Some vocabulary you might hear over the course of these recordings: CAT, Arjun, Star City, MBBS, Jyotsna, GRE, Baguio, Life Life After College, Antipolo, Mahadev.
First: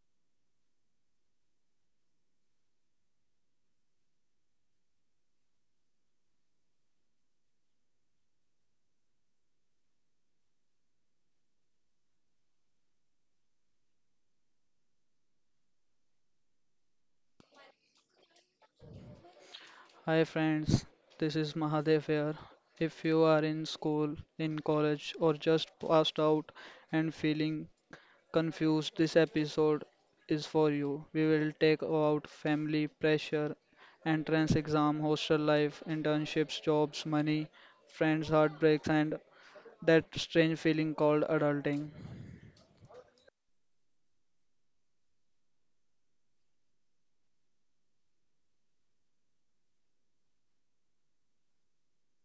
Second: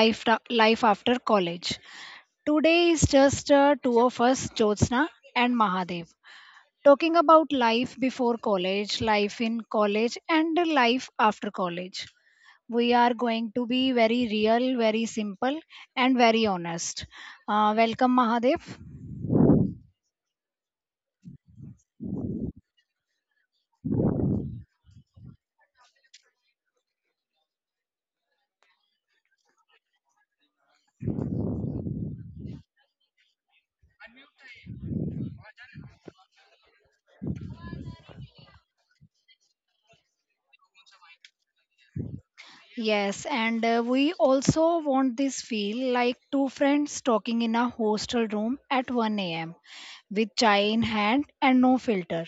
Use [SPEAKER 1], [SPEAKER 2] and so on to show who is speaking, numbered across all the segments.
[SPEAKER 1] Life After College. Today is just two of us, Jyotsna and Mahadev, talking about life before college, life in college, and life after college. We are going to be very real, very simple, and very honest. Welcome, Mahadev.
[SPEAKER 2] Hi friends, this is Mahadev here. If you are in school, in college, or just passed out and feeling confused, this episode is for you. We will take out family pressure, entrance exam, hostel life, internships, jobs, money, friends, heartbreaks, and that strange feeling called adulting.
[SPEAKER 1] Yes, and we also want this feel like two friends talking in a hostel room at 1 a.m. with chai in hand and no filter.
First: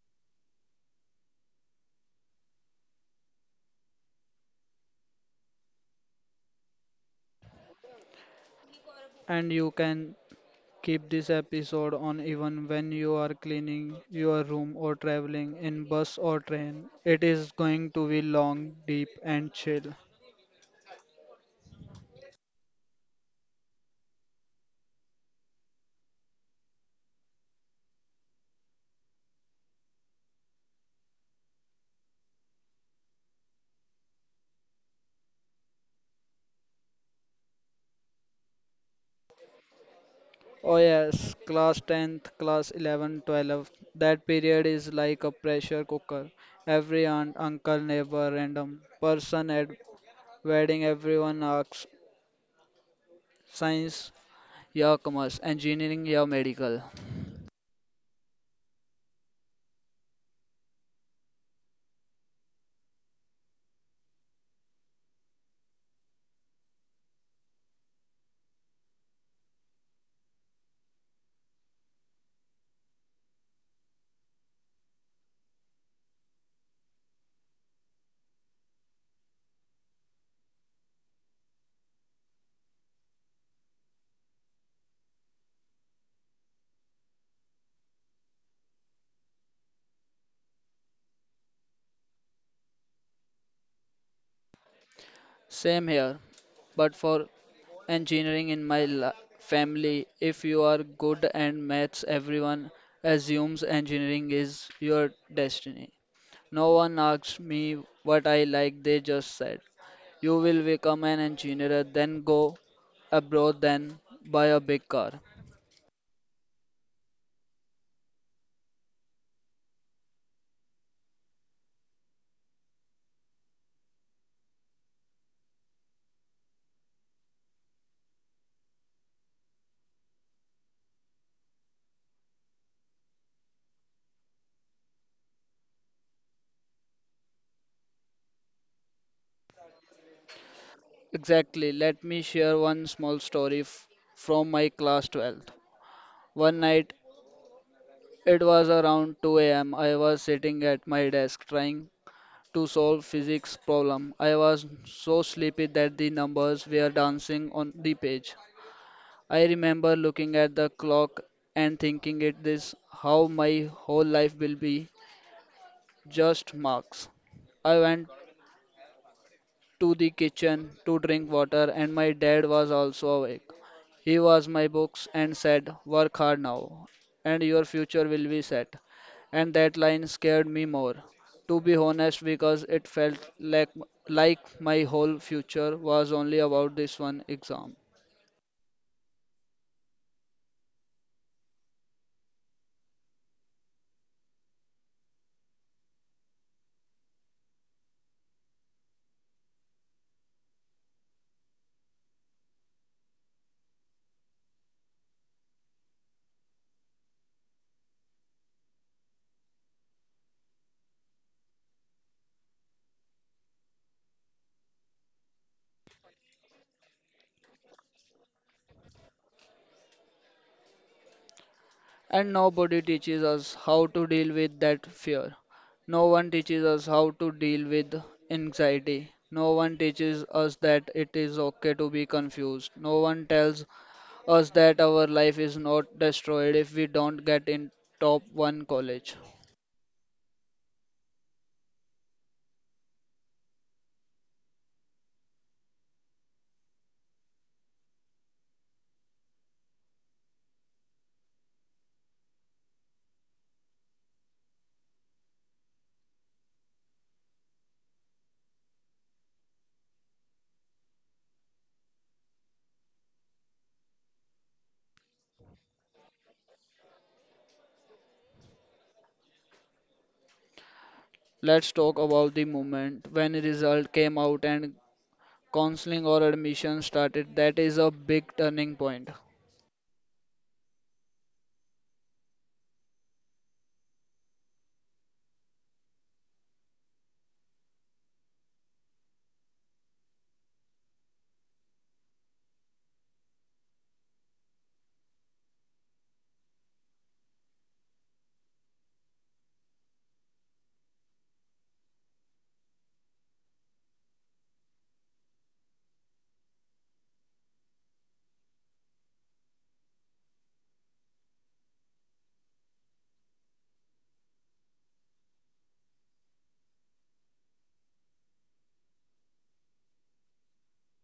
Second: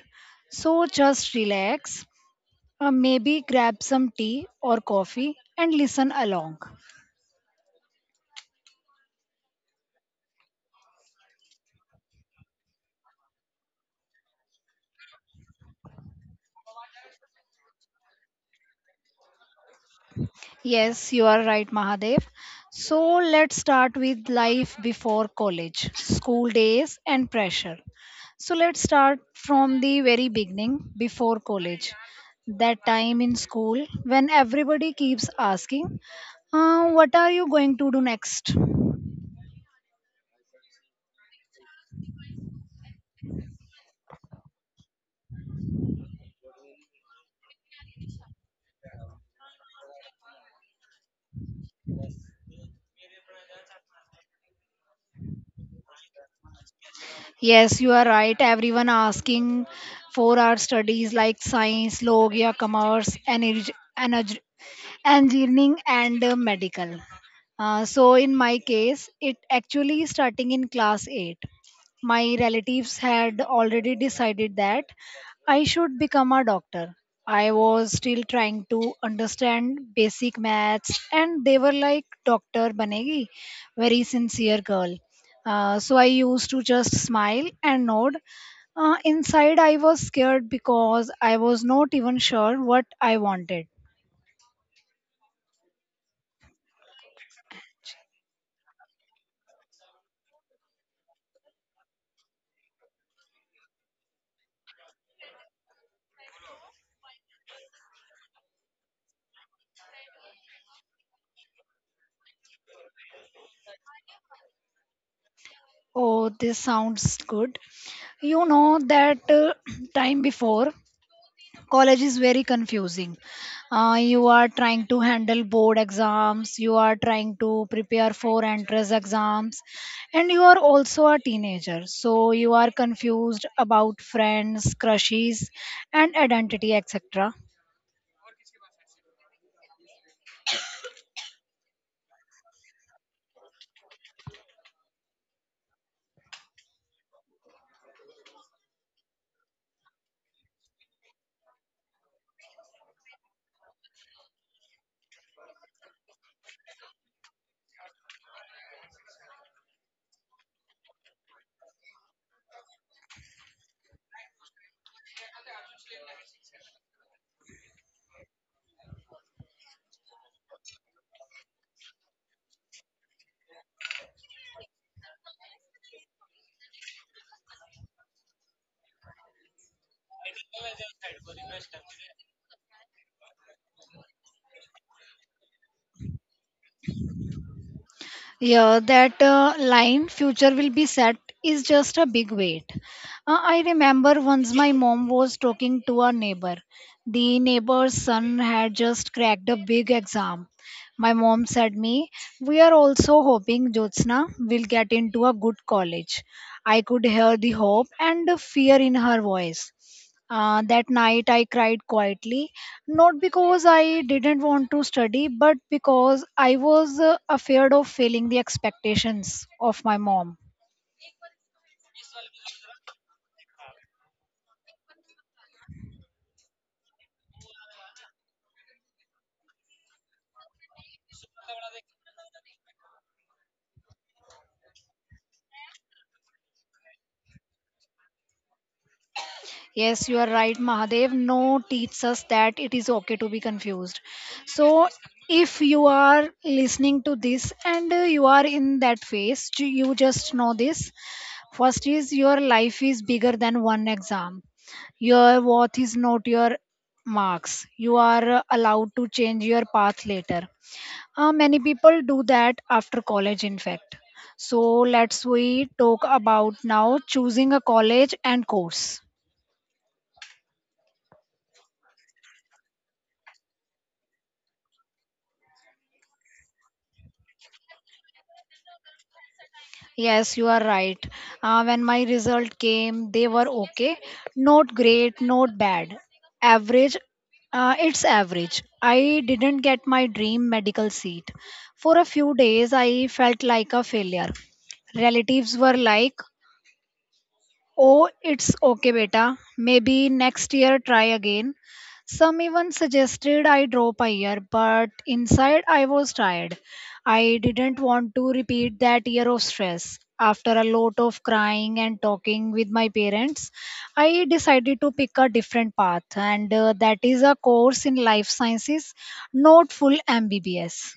[SPEAKER 1] So just relax, maybe grab some tea or coffee and listen along.
[SPEAKER 2] And you can keep this episode on even when you are cleaning your room or traveling in bus or train. It is going to be long, deep, and chill.
[SPEAKER 1] Yes, you are right, Mahadev. So let's start with life before college, school days, and pressure. So let's start from the very beginning, before college. That time in school when everybody keeps asking, what are you going to do next?
[SPEAKER 2] Oh, yes, class 10th, class 11th, 12th. That period is like a pressure cooker. Every aunt, uncle, neighbor, random person at wedding, everyone asks science, yeah, commerce, engineering, yeah, medical.
[SPEAKER 1] Yes, you are right. Everyone asking for our studies like science, log, ya commerce, energy, engineering and medical. So in my case, it actually starting in class 8. My relatives had already decided that I should become a doctor. I was still trying to understand basic maths, and they were like, Doctor Banegi, very sincere girl. So I used to just smile and nod. Inside, I was scared because I was not even sure what I wanted.
[SPEAKER 2] Same here, but for engineering in my family. If you are good at maths, everyone assumes engineering is your destiny. No one asked me what I like, they just said, "You will become an engineer, then go abroad, then buy a big car."
[SPEAKER 1] Oh, this sounds good. You know that time before college is very confusing. You are trying to handle board exams, you are trying to prepare for entrance exams, and you are also a teenager. So you are confused about friends, crushes, and identity, etc.
[SPEAKER 2] Exactly, let me share one small story from my class 12th. One night, it was around 2 a.m., I was sitting at my desk trying to solve physics problem. I was so sleepy that the numbers were dancing on the page. I remember looking at the clock and thinking it is how my whole life will be, just marks. I went to the kitchen to drink water and my dad was also awake. He was my books and said, "Work hard now, and your future will be set." And that line scared me more, to be honest, because it felt like my whole future was only about this one exam.
[SPEAKER 1] Yeah, that line, future will be set, is just a big weight. I remember once my mom was talking to a neighbor. The neighbor's son had just cracked a big exam. My mom said me, "We are also hoping Jyotsna will get into a good college." I could hear the hope and the fear in her voice. That night I cried quietly, not because I didn't want to study, but because I was afraid of failing the expectations of my mom.
[SPEAKER 2] And nobody teaches us how to deal with that fear. No one teaches us how to deal with anxiety. No one teaches us that it is okay to be confused. No one tells us that our life is not destroyed if we don't get in top one college.
[SPEAKER 1] Yes, you are right, Mahadev. No teaches us that it is okay to be confused. So, if you are listening to this and you are in that phase, you just know this. First is your life is bigger than one exam. Your worth is not your marks. You are allowed to change your path later. Many people do that after college, in fact. So let's we talk about now choosing a college and course.
[SPEAKER 2] Let's talk about the moment when result came out and counseling or admission started. That is a big turning point.
[SPEAKER 1] Yes, you are right. When my result came, they were okay. Not great, not bad. Average. It's average. I didn't get my dream medical seat. For a few days, I felt like a failure. Relatives were like, Oh, it's okay, beta. Maybe next year try again. Some even suggested I drop a year, but inside I was tired. I didn't want to repeat that year of stress. After a lot of crying and talking with my parents, I decided to pick a different path, and that is a course in life sciences, not full MBBS.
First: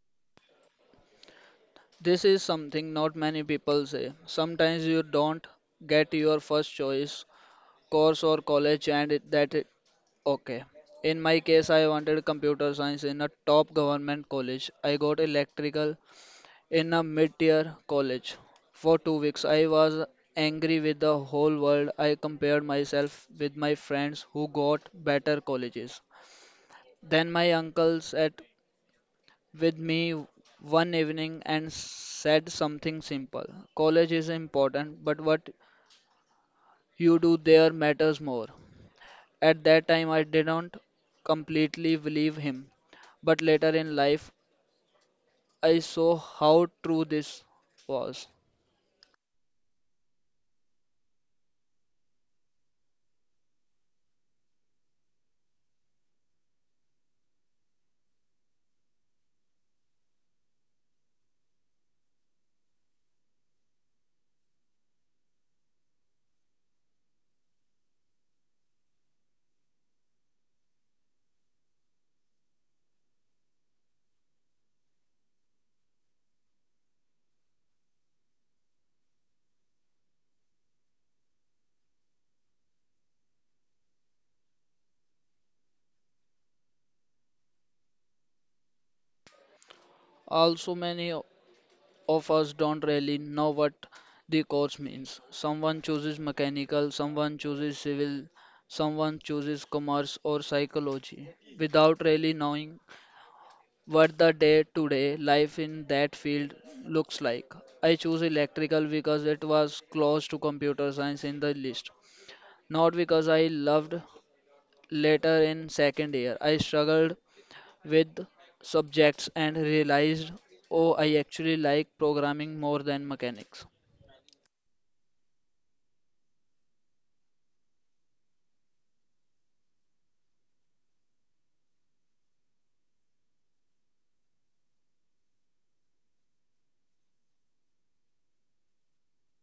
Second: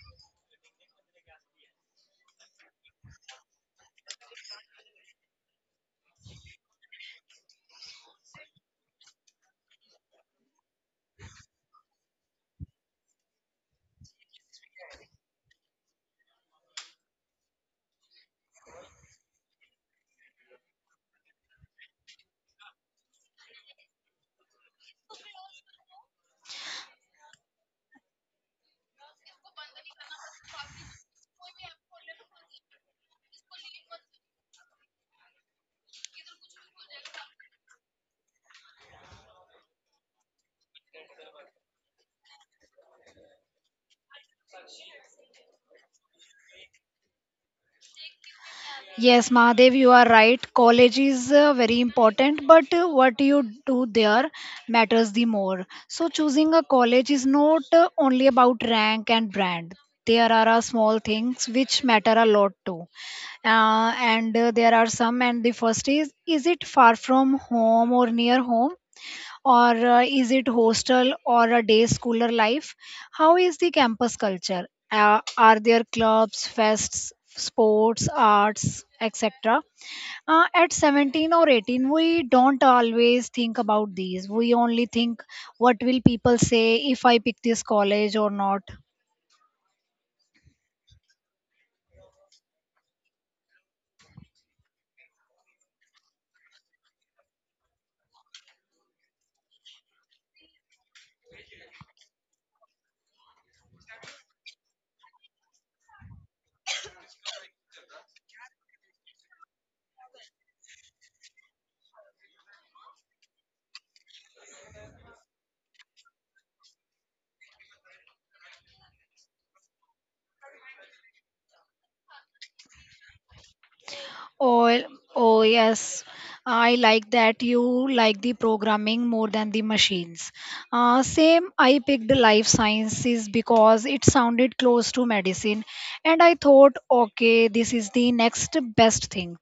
[SPEAKER 2] This is something not many people say. Sometimes you don't get your first choice course or college and it, that it, okay. In my case, I wanted computer science in a top government college. I got electrical in a mid-tier college. For 2 weeks, I was angry with the whole world. I compared myself with my friends who got better colleges. Then my uncle sat with me one evening and said something simple. College is important, but what you do there matters more. At that time, I didn't completely believe him, but later in life, I saw how true this was.
[SPEAKER 1] Yes, Mahadev, you are right. College is very important, but what you do there matters the more. So, choosing a college is not only about rank and brand. There are small things which matter a lot too. And there are some, and the first is it far from home or near home? Or is it hostel or a day schooler life? How is the campus culture? Are there clubs, fests, sports, arts, etc.? At 17 or 18, we don't always think about these. We only think, what will people say if I pick this college or not?
[SPEAKER 2] Also, many of us don't really know what the course means. Someone chooses mechanical, someone chooses civil, someone chooses commerce or psychology without really knowing what the day to day life in that field looks like. I chose electrical because it was close to computer science in the list, not because I loved later in second year. I struggled with subjects and realized oh, I actually like programming more than mechanics.
[SPEAKER 1] Oh, oh yes. I like that you like the programming more than the machines. Same, I picked life sciences because it sounded close to medicine, and I thought, okay, this is the next best thing.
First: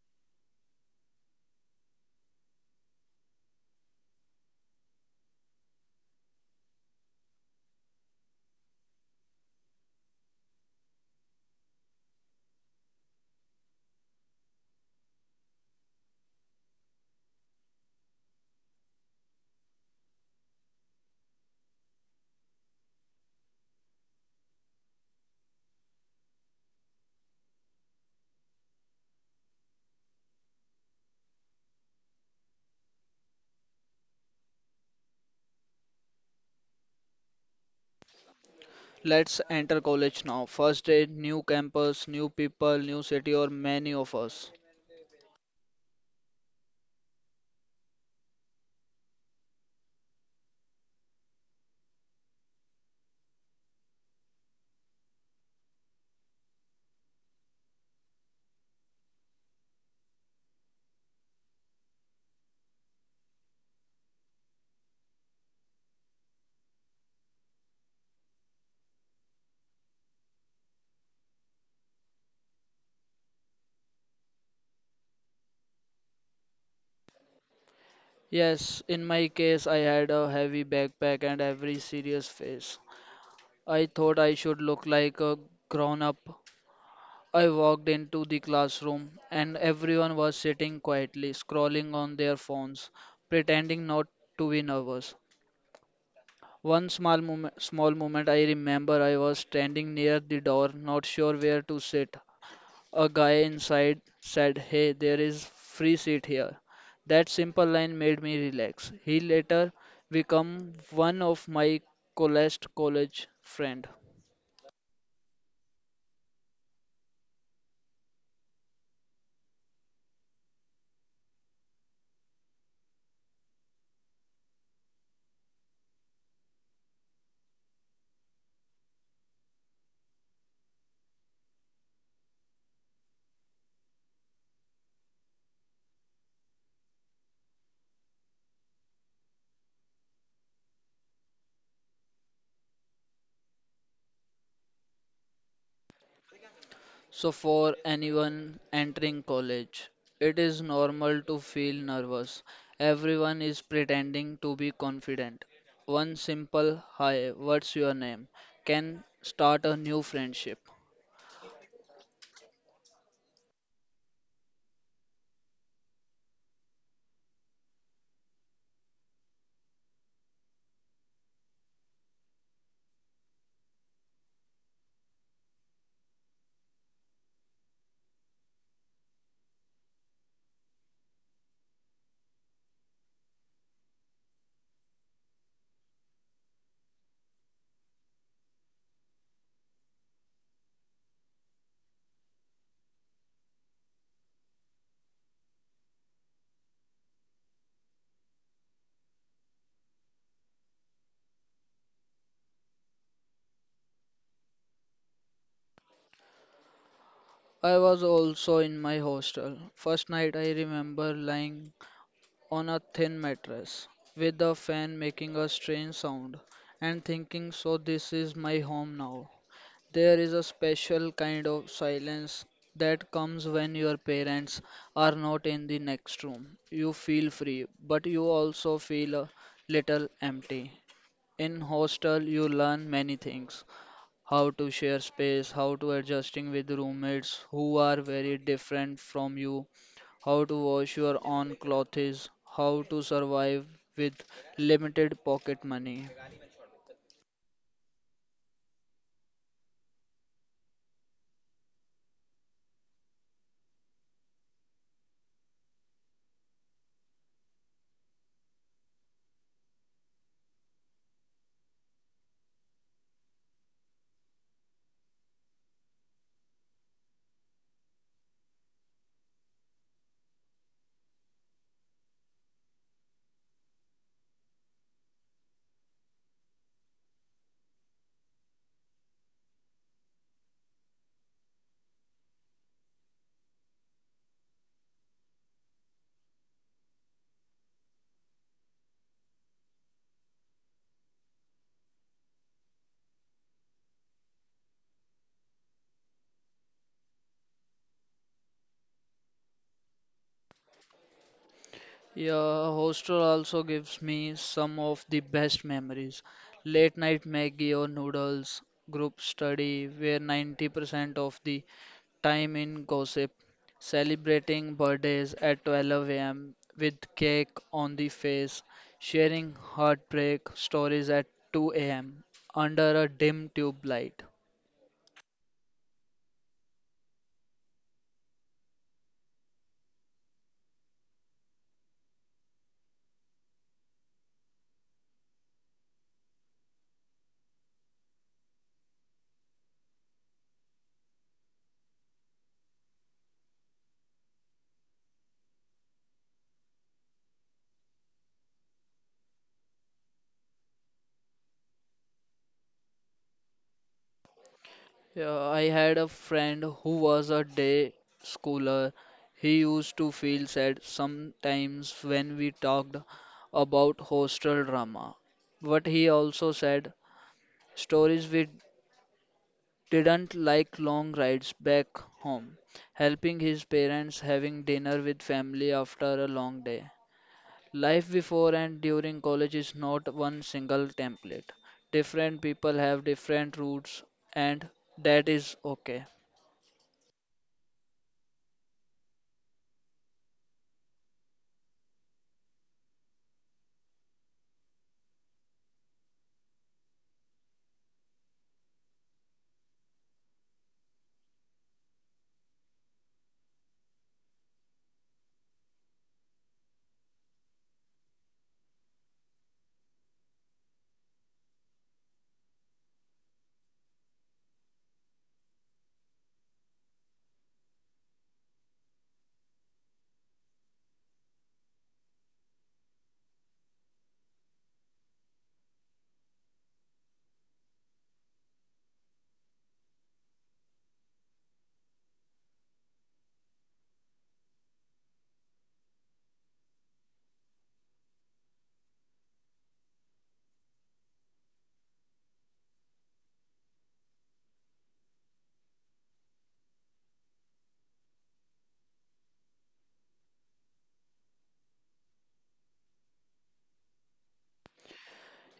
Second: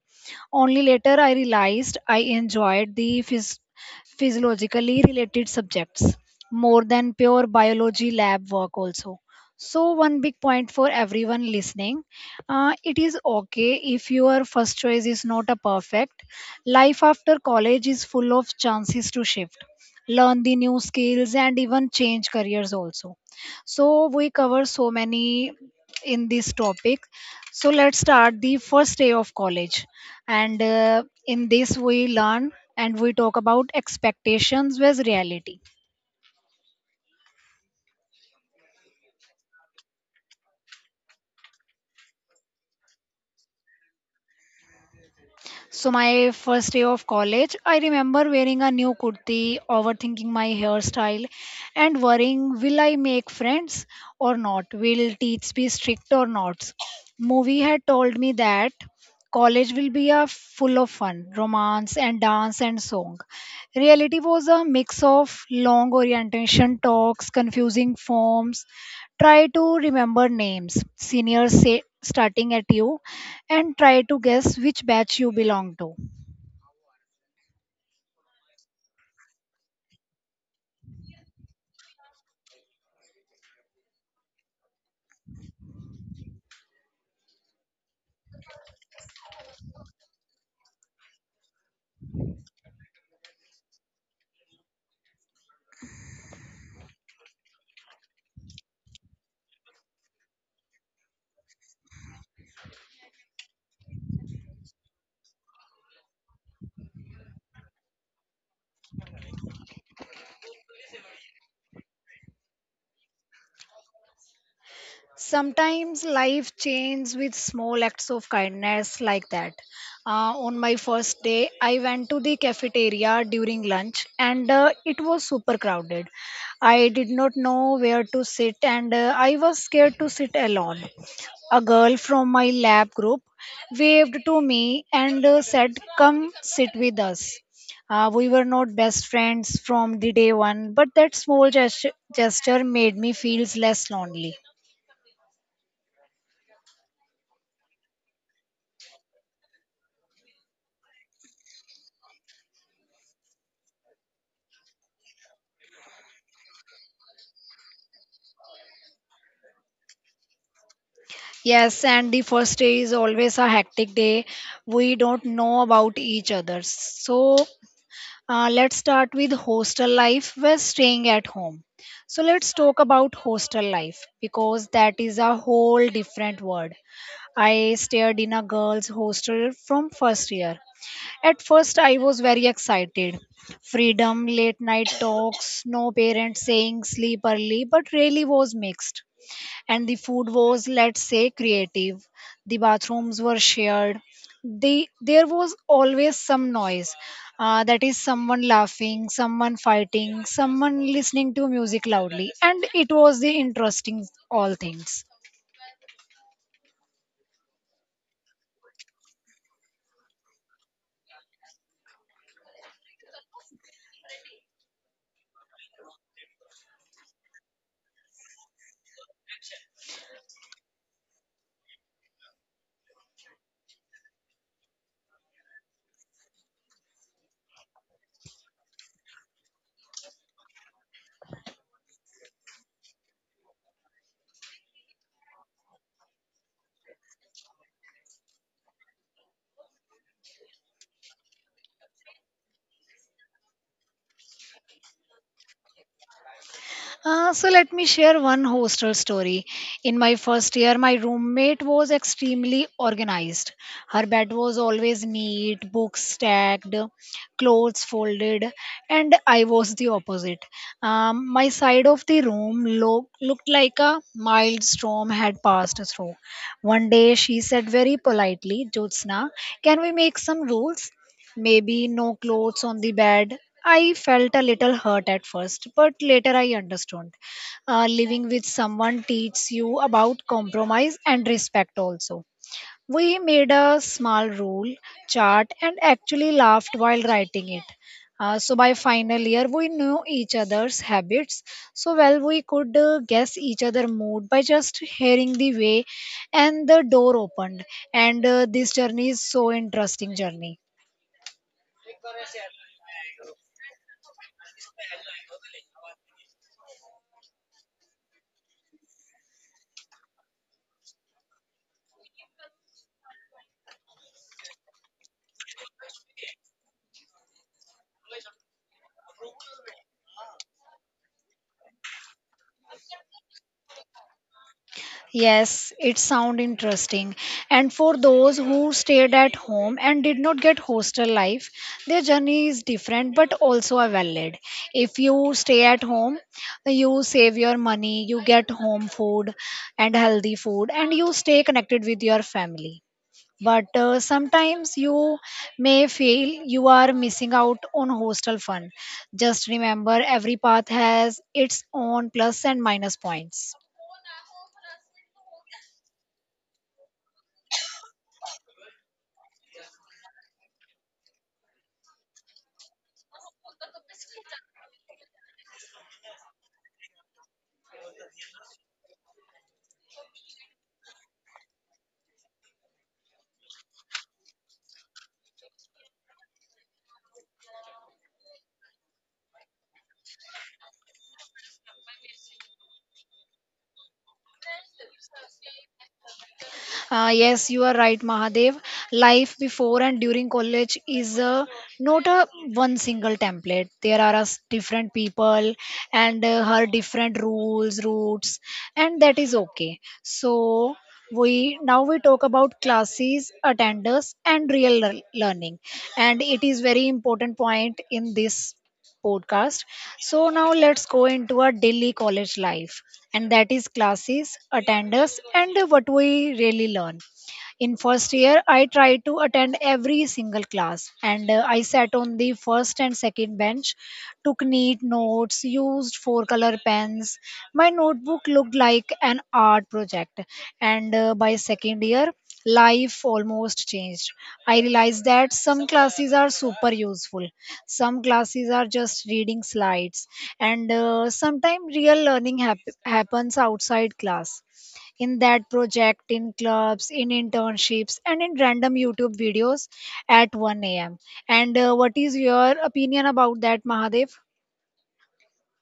[SPEAKER 1] Only later I realized I enjoyed the physiologically related subjects more than pure biology lab work, also. So, one big point for everyone listening it is okay if your first choice is not a perfect. Life after college is full of chances to shift, learn the new skills, and even change careers also. So, we cover so many in this topic. So, let's start the first day of college. And in this, we learn and we talk about expectations versus reality.
[SPEAKER 2] Let's enter college now. First day, new campus, new people, new city, or many of us.
[SPEAKER 1] So my first day of college, I remember wearing a new kurti, overthinking my hairstyle, and worrying will I make friends or not? Will teach be strict or not? Movie had told me that college will be a full of fun, romance and dance and song. Reality was a mix of long orientation talks, confusing forms, try to remember names seniors say starting at you and try to guess which batch you belong to.
[SPEAKER 2] Yes, in my case, I had a heavy backpack and every serious face. I thought I should look like a grown up. I walked into the classroom, and everyone was sitting quietly, scrolling on their phones, pretending not to be nervous. One small moment I remember I was standing near the door, not sure where to sit. A guy inside said, "Hey, there is free seat here." That simple line made me relax. He later became one of my coolest college friend.
[SPEAKER 1] Sometimes life changes with small acts of kindness like that. Uh, on my first day I went to the cafeteria during lunch and it was super crowded. I did not know where to sit and I was scared to sit alone. A girl from my lab group waved to me and said come sit with us. We were not best friends from the day one but that small gesture made me feel less lonely.
[SPEAKER 2] So for anyone entering college, it is normal to feel nervous. Everyone is pretending to be confident. One simple hi, what's your name, can start a new friendship.
[SPEAKER 1] Yes, and the first day is always a hectic day. We don't know about each other. So, let's start with hostel life. We're staying at home. So, let's talk about hostel life because that is a whole different world. I stayed in a girls' hostel from first year. At first, I was very excited. Freedom, late night talks, no parents saying sleep early, but really was mixed and the food was let's say creative. The bathrooms were shared. The there was always some noise, that is someone laughing someone fighting someone listening to music loudly and it was the interesting all things.
[SPEAKER 2] I was also in my hostel. First night I remember lying on a thin mattress, with a fan making a strange sound, and thinking, so this is my home now. There is a special kind of silence that comes when your parents are not in the next room. You feel free, but you also feel a little empty. In hostel, you learn many things: how to share space, how to adjusting with roommates who are very different from you, how to wash your own clothes, how to survive with limited pocket money.
[SPEAKER 1] So let me share one hostel story. In my first year, my roommate was extremely organized. Her bed was always neat, books stacked, clothes folded, and I was the opposite. My side of the room looked like a mild storm had passed through. One day, she said very politely, Jyotsna, can we make some rules? Maybe no clothes on the bed. I felt a little hurt at first, but later I understood. Living with someone teaches you about compromise and respect also. We made a small rule chart and actually laughed while writing it. So by final year, we knew each other's habits so well we could guess each other mood by just hearing the way and the door opened and this journey is so interesting journey.
[SPEAKER 2] Yeah, hostel also gives me some of the best memories. Late night Maggie or noodles, group study, where 90% of the time in gossip, celebrating birthdays at 12 a.m. with cake on the face, sharing heartbreak stories at 2 a.m. under a dim tube light.
[SPEAKER 1] Yes, it sound interesting. And for those who stayed at home and did not get hostel life, their journey is different but also a valid. If you stay at home, you save your money, you get home food and healthy food, and you stay connected with your family. But sometimes you may feel you are missing out on hostel fun. Just remember every path has its own plus and minus points.
[SPEAKER 2] Yeah, I had a friend who was a day schooler. He used to feel sad sometimes when we talked about hostel drama. But he also said stories we didn't like long rides back home, helping his parents, having dinner with family after a long day. Life before and during college is not one single template. Different people have different routes, and that is okay.
[SPEAKER 1] Yes, you are right, Mahadev. Life before and during college is not a one single template. There are us different people and her different rules, routes, and that is okay. So we now we talk about classes, attenders, and real learning, and it is very important point in this podcast. So, now let's go into our daily college life, and that is classes, attendance, and what we really learn. In first year, I tried to attend every single class, and I sat on the first and second bench, took neat notes, used four color pens. My notebook looked like an art project, and by second year, life almost changed. I realized that some classes are super useful, some classes are just reading slides and sometimes real learning happens outside class, in that project, in clubs, in internships and in random YouTube videos at 1 a.m., and what is your opinion about that, Mahadev?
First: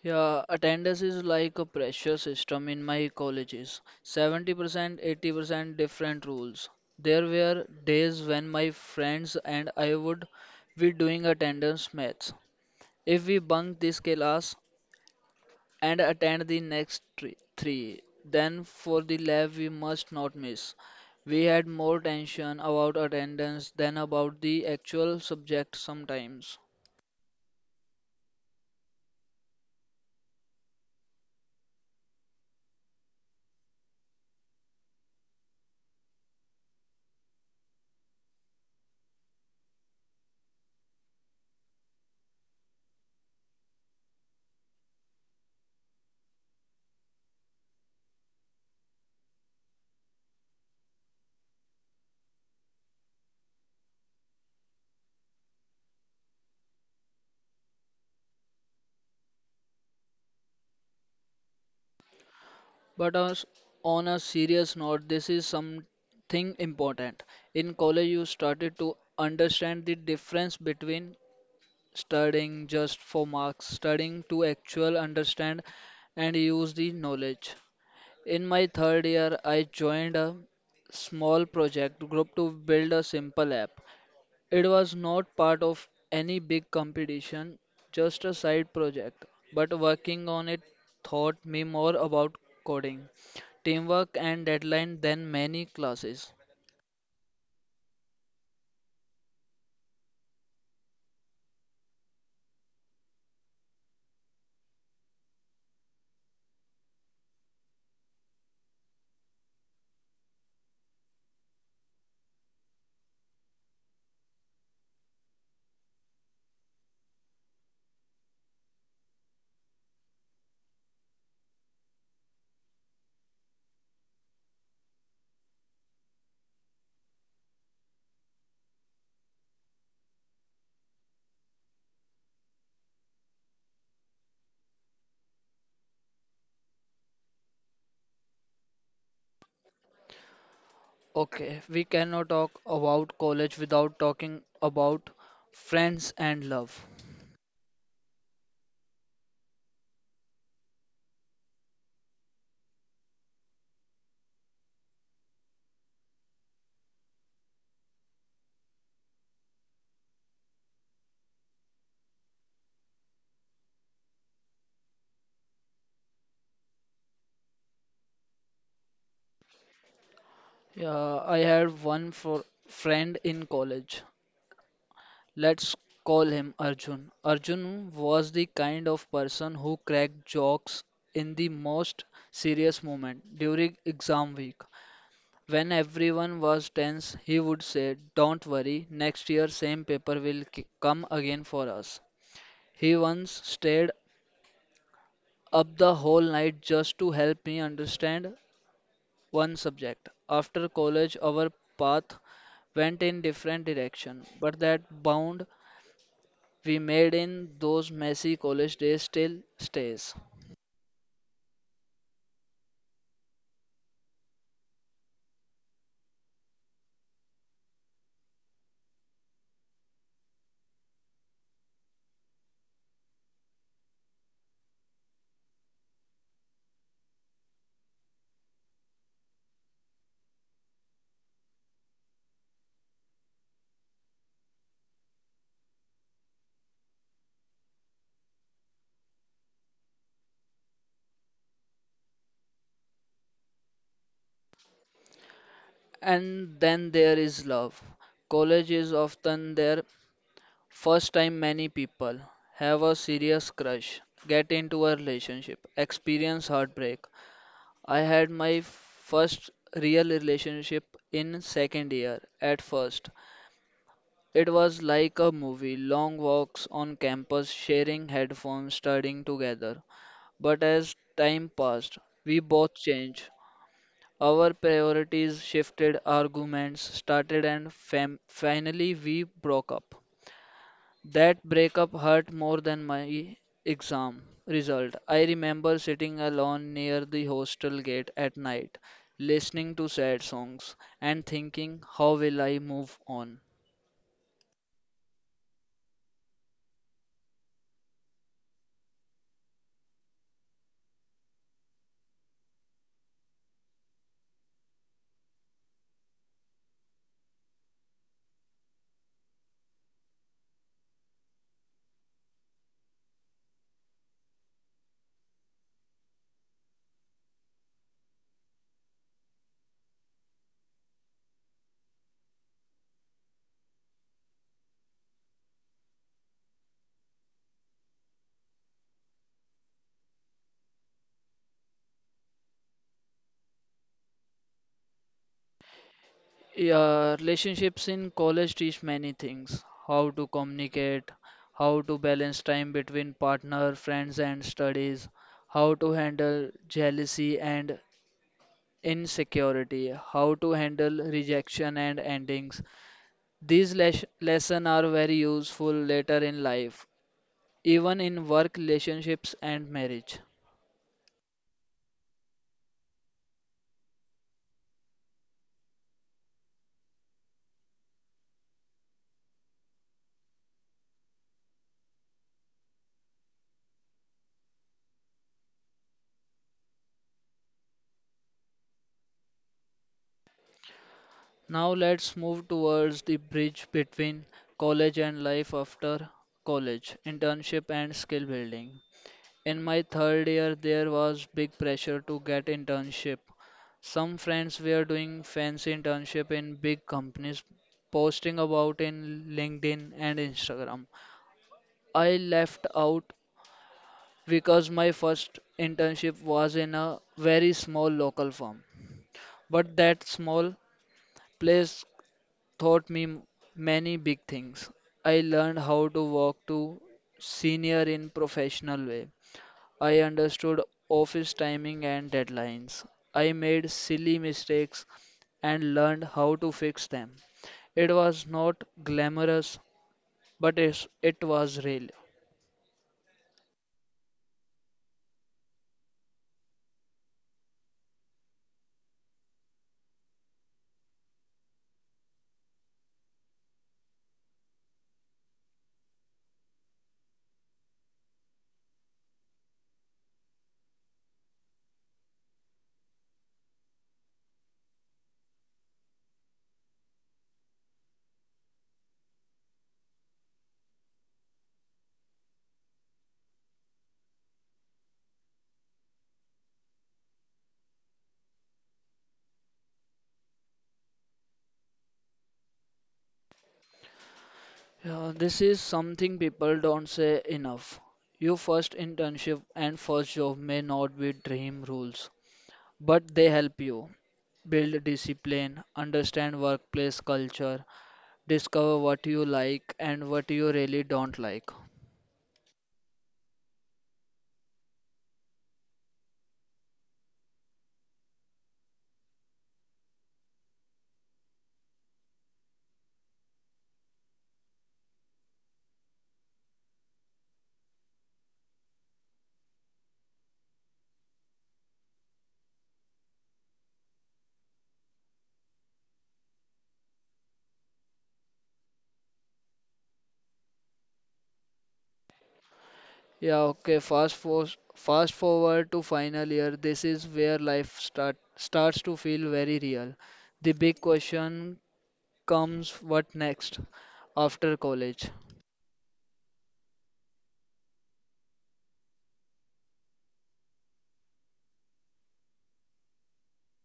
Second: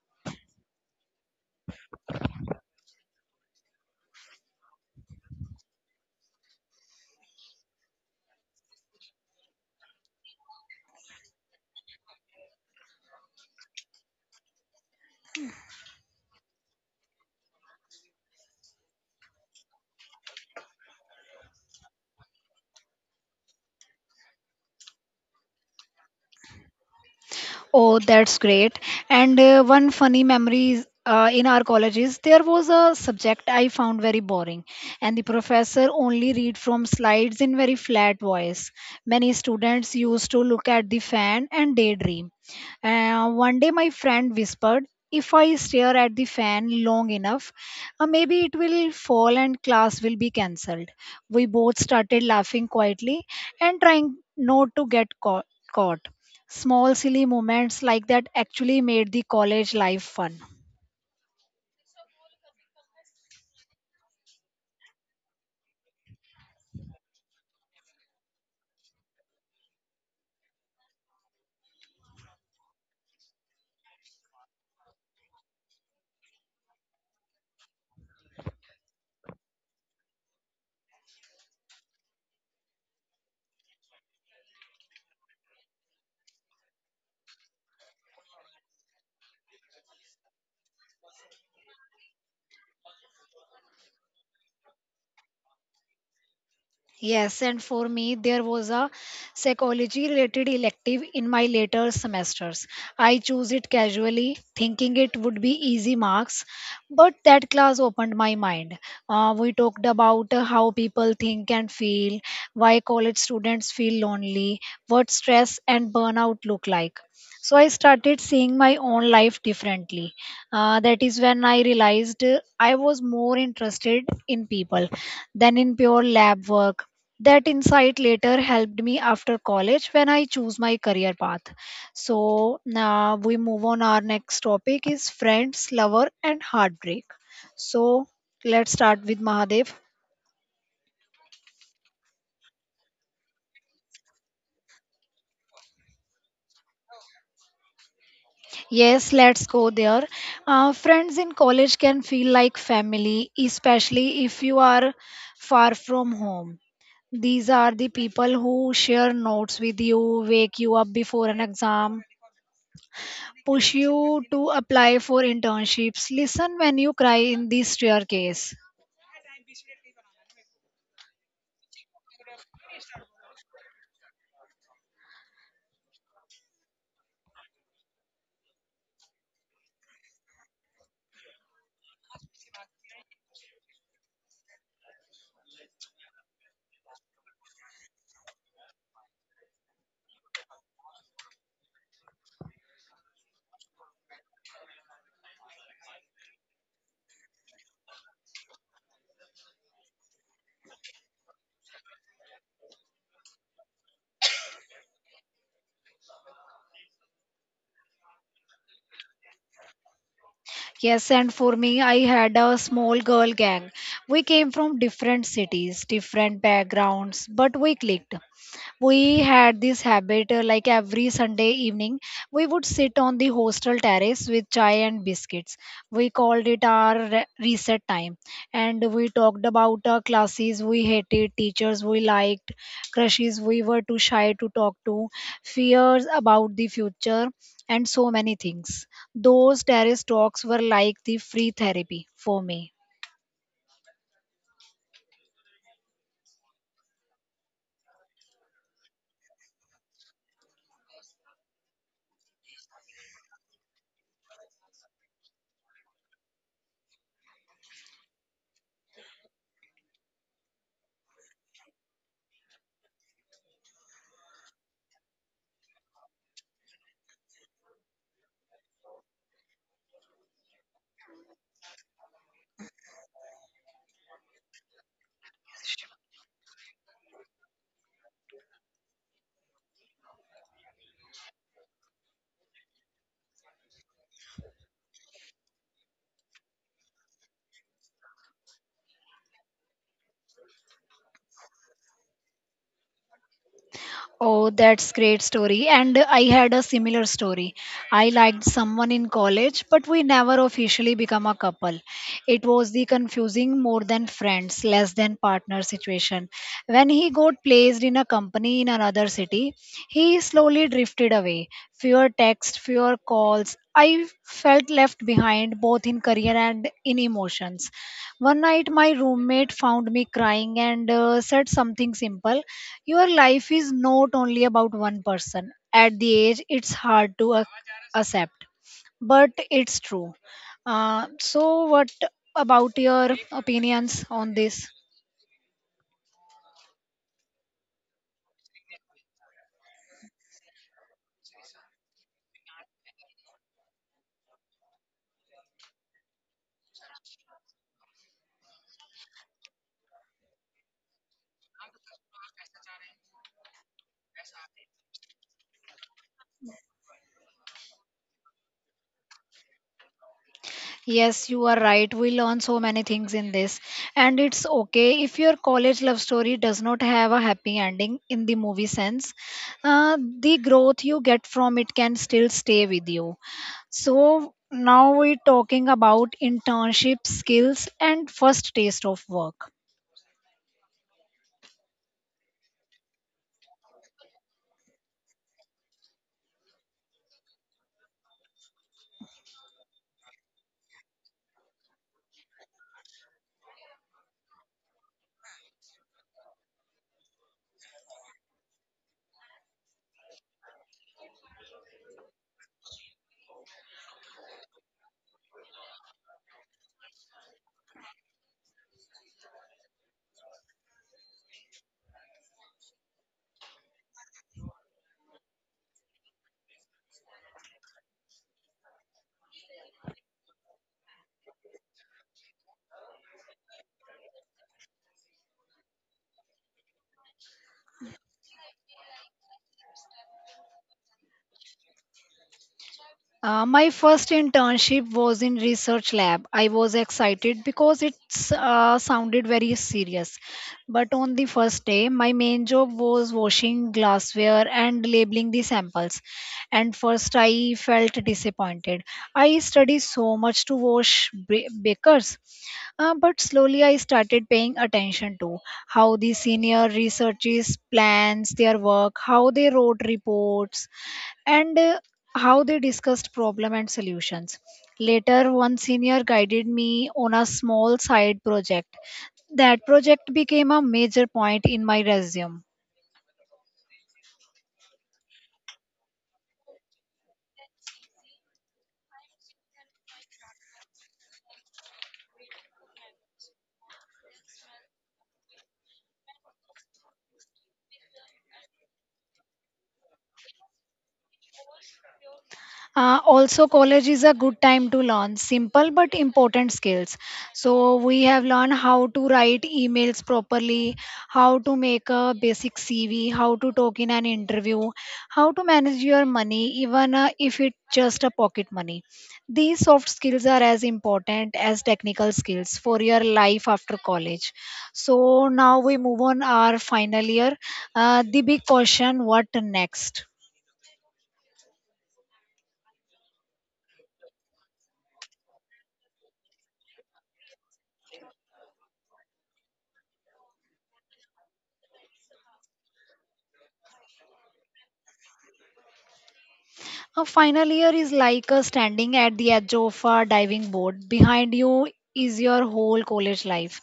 [SPEAKER 2] Yeah, attendance is like a pressure system in my colleges. 70%, 80% different rules. There were days when my friends and I would be doing attendance maths. If we bunk this class and attend the next three, then for the lab we must not miss. We had more tension about attendance than about the actual subject sometimes.
[SPEAKER 1] Oh, that's great. And one funny memory is, in our colleges, there was a subject I found very boring, and the professor only read from slides in very flat voice. Many students used to look at the fan and daydream. One day, my friend whispered, "If I stare at the fan long enough, maybe it will fall and class will be cancelled." We both started laughing quietly and trying not to get caught. Small silly moments like that actually made the college life fun.
[SPEAKER 2] But us- on a serious note, this is something important. In college, you started to understand the difference between studying just for marks, studying to actually understand and use the knowledge. In my third year, I joined a small project group to build a simple app. It was not part of any big competition, just a side project. But working on it taught me more about coding, teamwork, and deadline than many classes.
[SPEAKER 1] Yes, and for me, there was a psychology related elective in my later semesters. I chose it casually, thinking it would be easy marks, but that class opened my mind. We talked about how people think and feel, why college students feel lonely, what stress and burnout look like. So I started seeing my own life differently. That is when I realized I was more interested in people than in pure lab work. That insight later helped me after college when I choose my career path. So now we move on. Our next topic is friends, lover, and heartbreak. So let's start with Mahadev.
[SPEAKER 2] Okay, we cannot talk about college without talking about friends and love.
[SPEAKER 1] Yes, let's go there. Friends in college can feel like family, especially if you are far from home. These are the people who share notes with you, wake you up before an exam, push you to apply for internships, listen when you cry in this staircase.
[SPEAKER 2] Yeah, I had one for friend in college. Let's call him Arjun. Arjun was the kind of person who cracked jokes in the most serious moment during exam week. When everyone was tense, he would say, "Don't worry, next year same paper will come again for us." He once stayed up the whole night just to help me understand one subject. After college, our path went in different direction, but that bound we made in those messy college days still stays.
[SPEAKER 1] Yes, and for me, I had a small girl gang. We came from different cities, different backgrounds, but we clicked. We had this habit, like every Sunday evening we would sit on the hostel terrace with chai and biscuits. We called it our reset time. And we talked about our classes we hated, teachers we liked, crushes we were too shy to talk to, fears about the future, and so many things. Those terrace talks were like the free therapy for me.
[SPEAKER 2] And then there is love. College is often their first time many people have a serious crush, get into a relationship, experience heartbreak. I had my first real relationship in second year at first. It was like a movie, long walks on campus, sharing headphones, studying together. But as time passed, we both changed. Our priorities shifted, arguments started, and finally we broke up. That breakup hurt more than my exam result. I remember sitting alone near the hostel gate at night, listening to sad songs, and thinking, how will I move on?
[SPEAKER 1] Oh, that's great story. And I had a similar story. I liked someone in college, but we never officially become a couple. It was the confusing more than friends, less than partner situation. When he got placed in a company in another city, he slowly drifted away. Fewer texts, fewer calls, I felt left behind both in career and in emotions. One night, my roommate found me crying and said something simple. Your life is not only about one person. At the age, it's hard to accept, but it's true. So, what about your opinions on this?
[SPEAKER 2] Yeah, relationships in college teach many things. How to communicate, how to balance time between partner, friends, and studies, how to handle jealousy and insecurity, how to handle rejection and endings. These lessons are very useful later in life, even in work relationships and marriage.
[SPEAKER 1] Yes, you are right. We learn so many things in this. And it's okay if your college love story does not have a happy ending in the movie sense. The growth you get from it can still stay with you. So now we're talking about internship skills and first taste of work.
[SPEAKER 2] Now let's move towards the bridge between college and life after college, internship and skill building. In my third year, there was big pressure to get internship. Some friends were doing fancy internship in big companies, posting about in LinkedIn and Instagram. I left out because my first internship was in a very small local firm. But that small place taught me many big things. I learned how to walk to senior in professional way. I understood office timing and deadlines. I made silly mistakes and learned how to fix them. It was not glamorous, but it was real.
[SPEAKER 1] My first internship was in research lab. I was excited because it sounded very serious. But on the first day, my main job was washing glassware and labeling the samples. And first, I felt disappointed. I studied so much to wash bakers, but slowly I started paying attention to how the senior researchers plans their work, how they wrote reports, and how they discussed problem and solutions. Later, one senior guided me on a small side project. That project became a major point in my resume.
[SPEAKER 2] Yeah, this is something people don't say enough. Your first internship and first job may not be dream rules, but they help you build discipline, understand workplace culture, discover what you like and what you really don't like.
[SPEAKER 1] Also, college is a good time to learn simple but important skills. So, we have learned how to write emails properly, how to make a basic CV, how to talk in an interview, how to manage your money, even if it's just a pocket money. These soft skills are as important as technical skills for your life after college. So, now we move on our final year. The big question, what next?
[SPEAKER 2] Yeah, okay. Fast forward to final year. This is where life starts to feel very real. The big question comes, what next after college?
[SPEAKER 1] A final year is like standing at the edge of a diving board. Behind you is your whole college life.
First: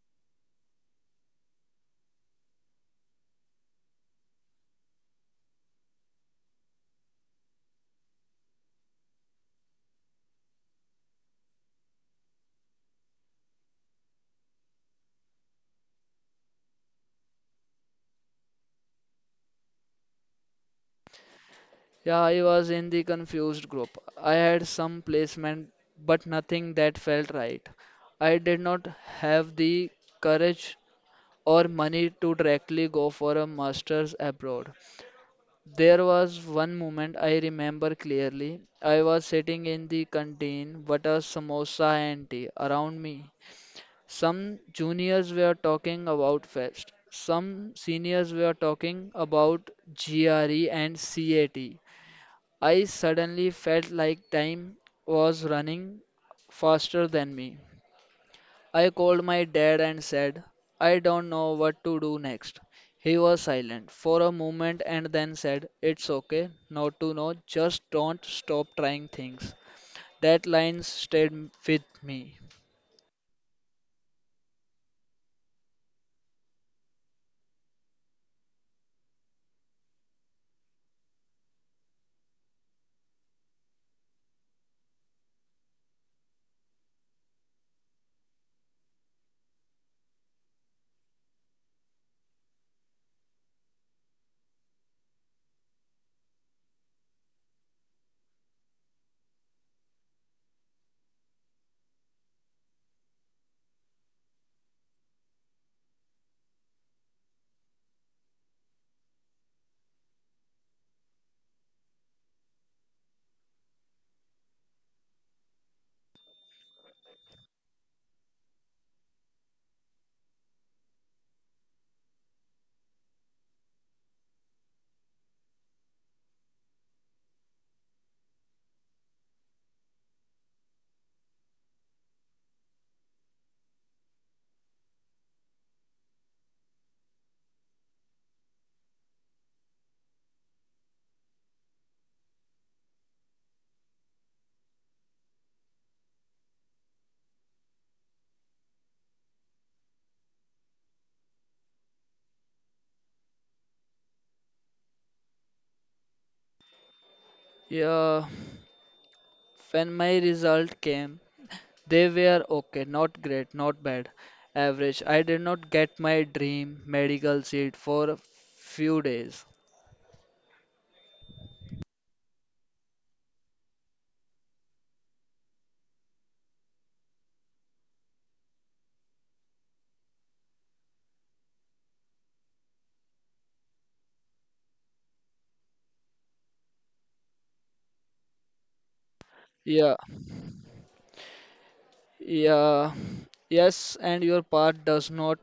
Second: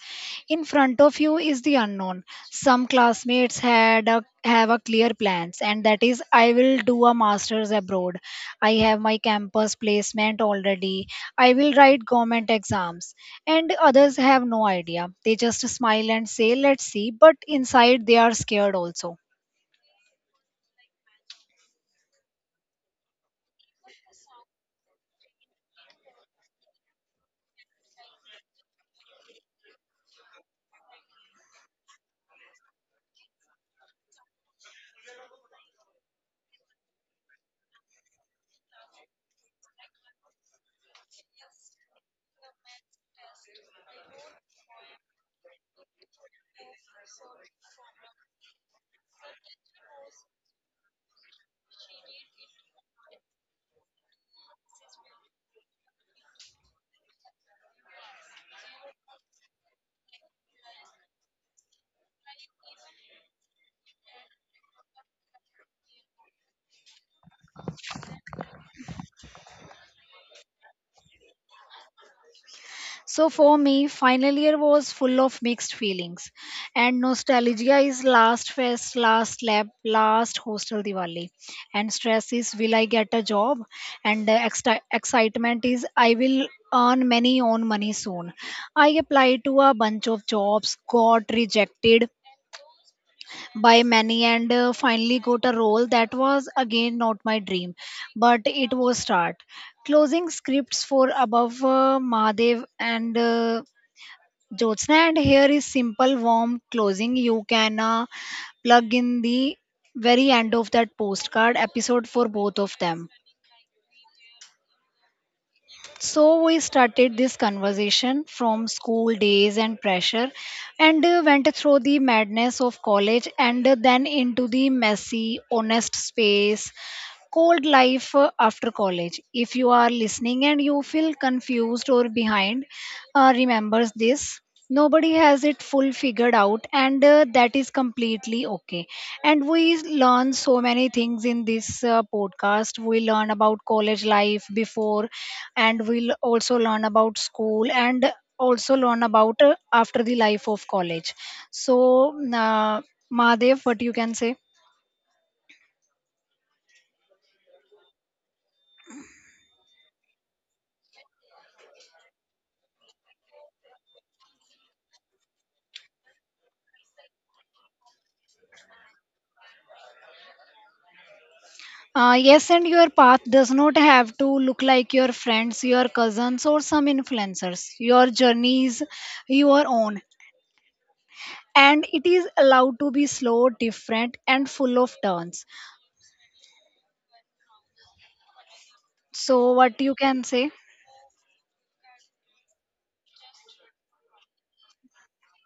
[SPEAKER 1] In front of you is the unknown. Some classmates have a clear plans, and that is, I will do a master's abroad. I have my campus placement already. I will write government exams. And others have no idea. They just smile and say, let's see. But inside, they are scared also.
[SPEAKER 2] Yeah, I was in the confused group. I had some placement but nothing that felt right. I did not have the courage or money to directly go for a master's abroad. There was one moment I remember clearly. I was sitting in the canteen, butter, samosa, and tea around me. Some juniors were talking about fest. Some seniors were talking about GRE and CAT. I suddenly felt like time was running faster than me. I called my dad and said, "I don't know what to do next." He was silent for a moment and then said, "It's okay not to know, just don't stop trying things." That line stayed with me.
[SPEAKER 1] So for me, final year was full of mixed feelings, and nostalgia is last fest, last lab, last hostel Diwali, and stress is will I get a job, and the excitement is I will earn many own money soon. I applied to a bunch of jobs, got rejected by many, and finally got a role that was again not my dream, but it was start. Closing scripts for above Mahadev and. Jyotsna, and here is simple warm closing. You can plug in the very end of that postcard episode for both of them. So we started this conversation from school days and pressure, and went through the madness of college, and then into the messy, honest space cold life after college. If you are listening and you feel confused or behind, remembers this. Nobody has it full figured out, and that is completely okay. And we learn so many things in this podcast. We learn about college life before, and we'll also learn about school and also learn about after the life of college. So, Mahadev, what you can say?
[SPEAKER 2] Yeah, when my result came, they were okay, not great, not bad, average. I did not get my dream medical seat for a few days.
[SPEAKER 1] Yes, and your path does not have to look like your friends, your cousins, or some influencers. Your journey is your own, and it is allowed to be slow, different, and full of turns. So, what you
[SPEAKER 2] Yeah,
[SPEAKER 1] can say?
[SPEAKER 2] yeah, yes, and your part does not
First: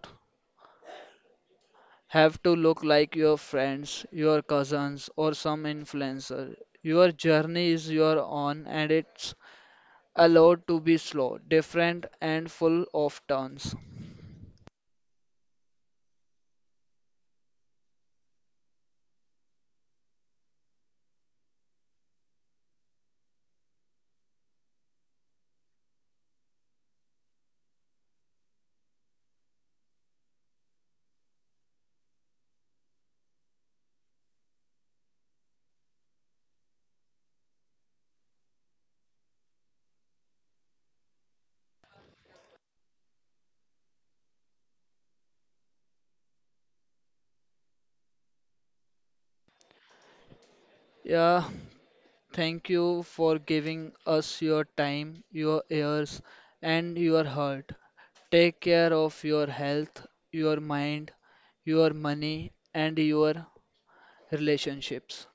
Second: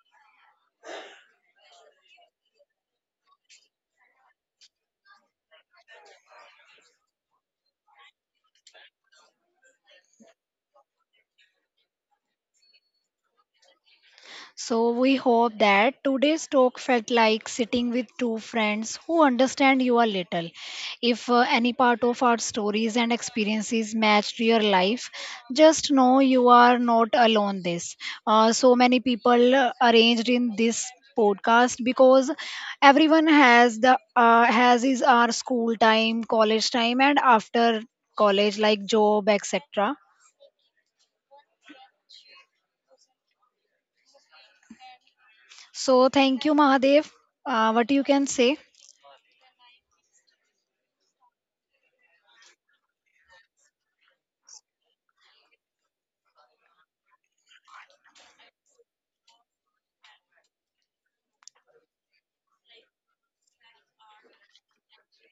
[SPEAKER 2] have to look like your friends, your cousins, or some influencer. Your journey is your own and it's allowed to be slow, different, and full of turns.
[SPEAKER 1] So, we hope that today's talk felt like sitting with two friends who understand you a little. If any part of our stories and experiences matched your life, just know you are not alone. This so many people arranged in this podcast because everyone has the has is our school time, college time, and after college like job etc. So, thank you, Mahadev. What you can say?
[SPEAKER 2] Yeah, thank you for giving us your time, your ears, and your heart. Take care of your health, your mind, your money, and your relationships.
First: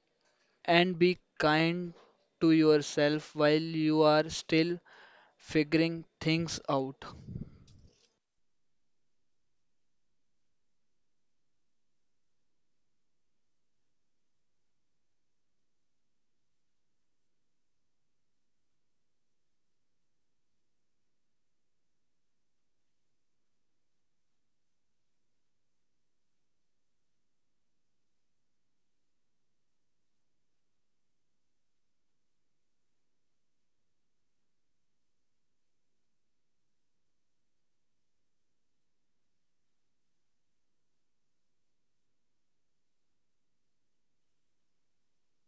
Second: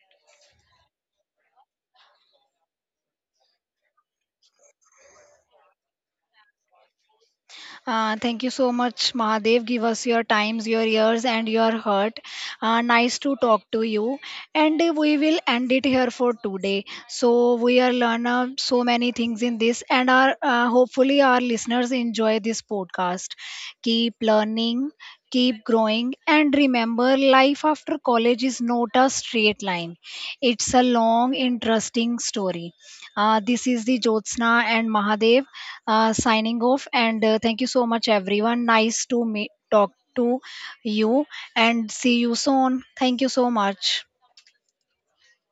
[SPEAKER 2] And be kind to yourself while you are still figuring things out.
[SPEAKER 1] Thank you so much, Mahadev. Give us your times, your ears, and your heart. Nice to talk to you. And we will end it here for today. So we are learn so many things in this, and our hopefully our listeners enjoy this podcast. Keep learning, keep growing, and remember, life after college is not a straight line. It's a long, interesting story. This is the Jyotsna and Mahadev signing off. And thank you so much, everyone. Nice to meet, talk to you, and see you soon. Thank you so much.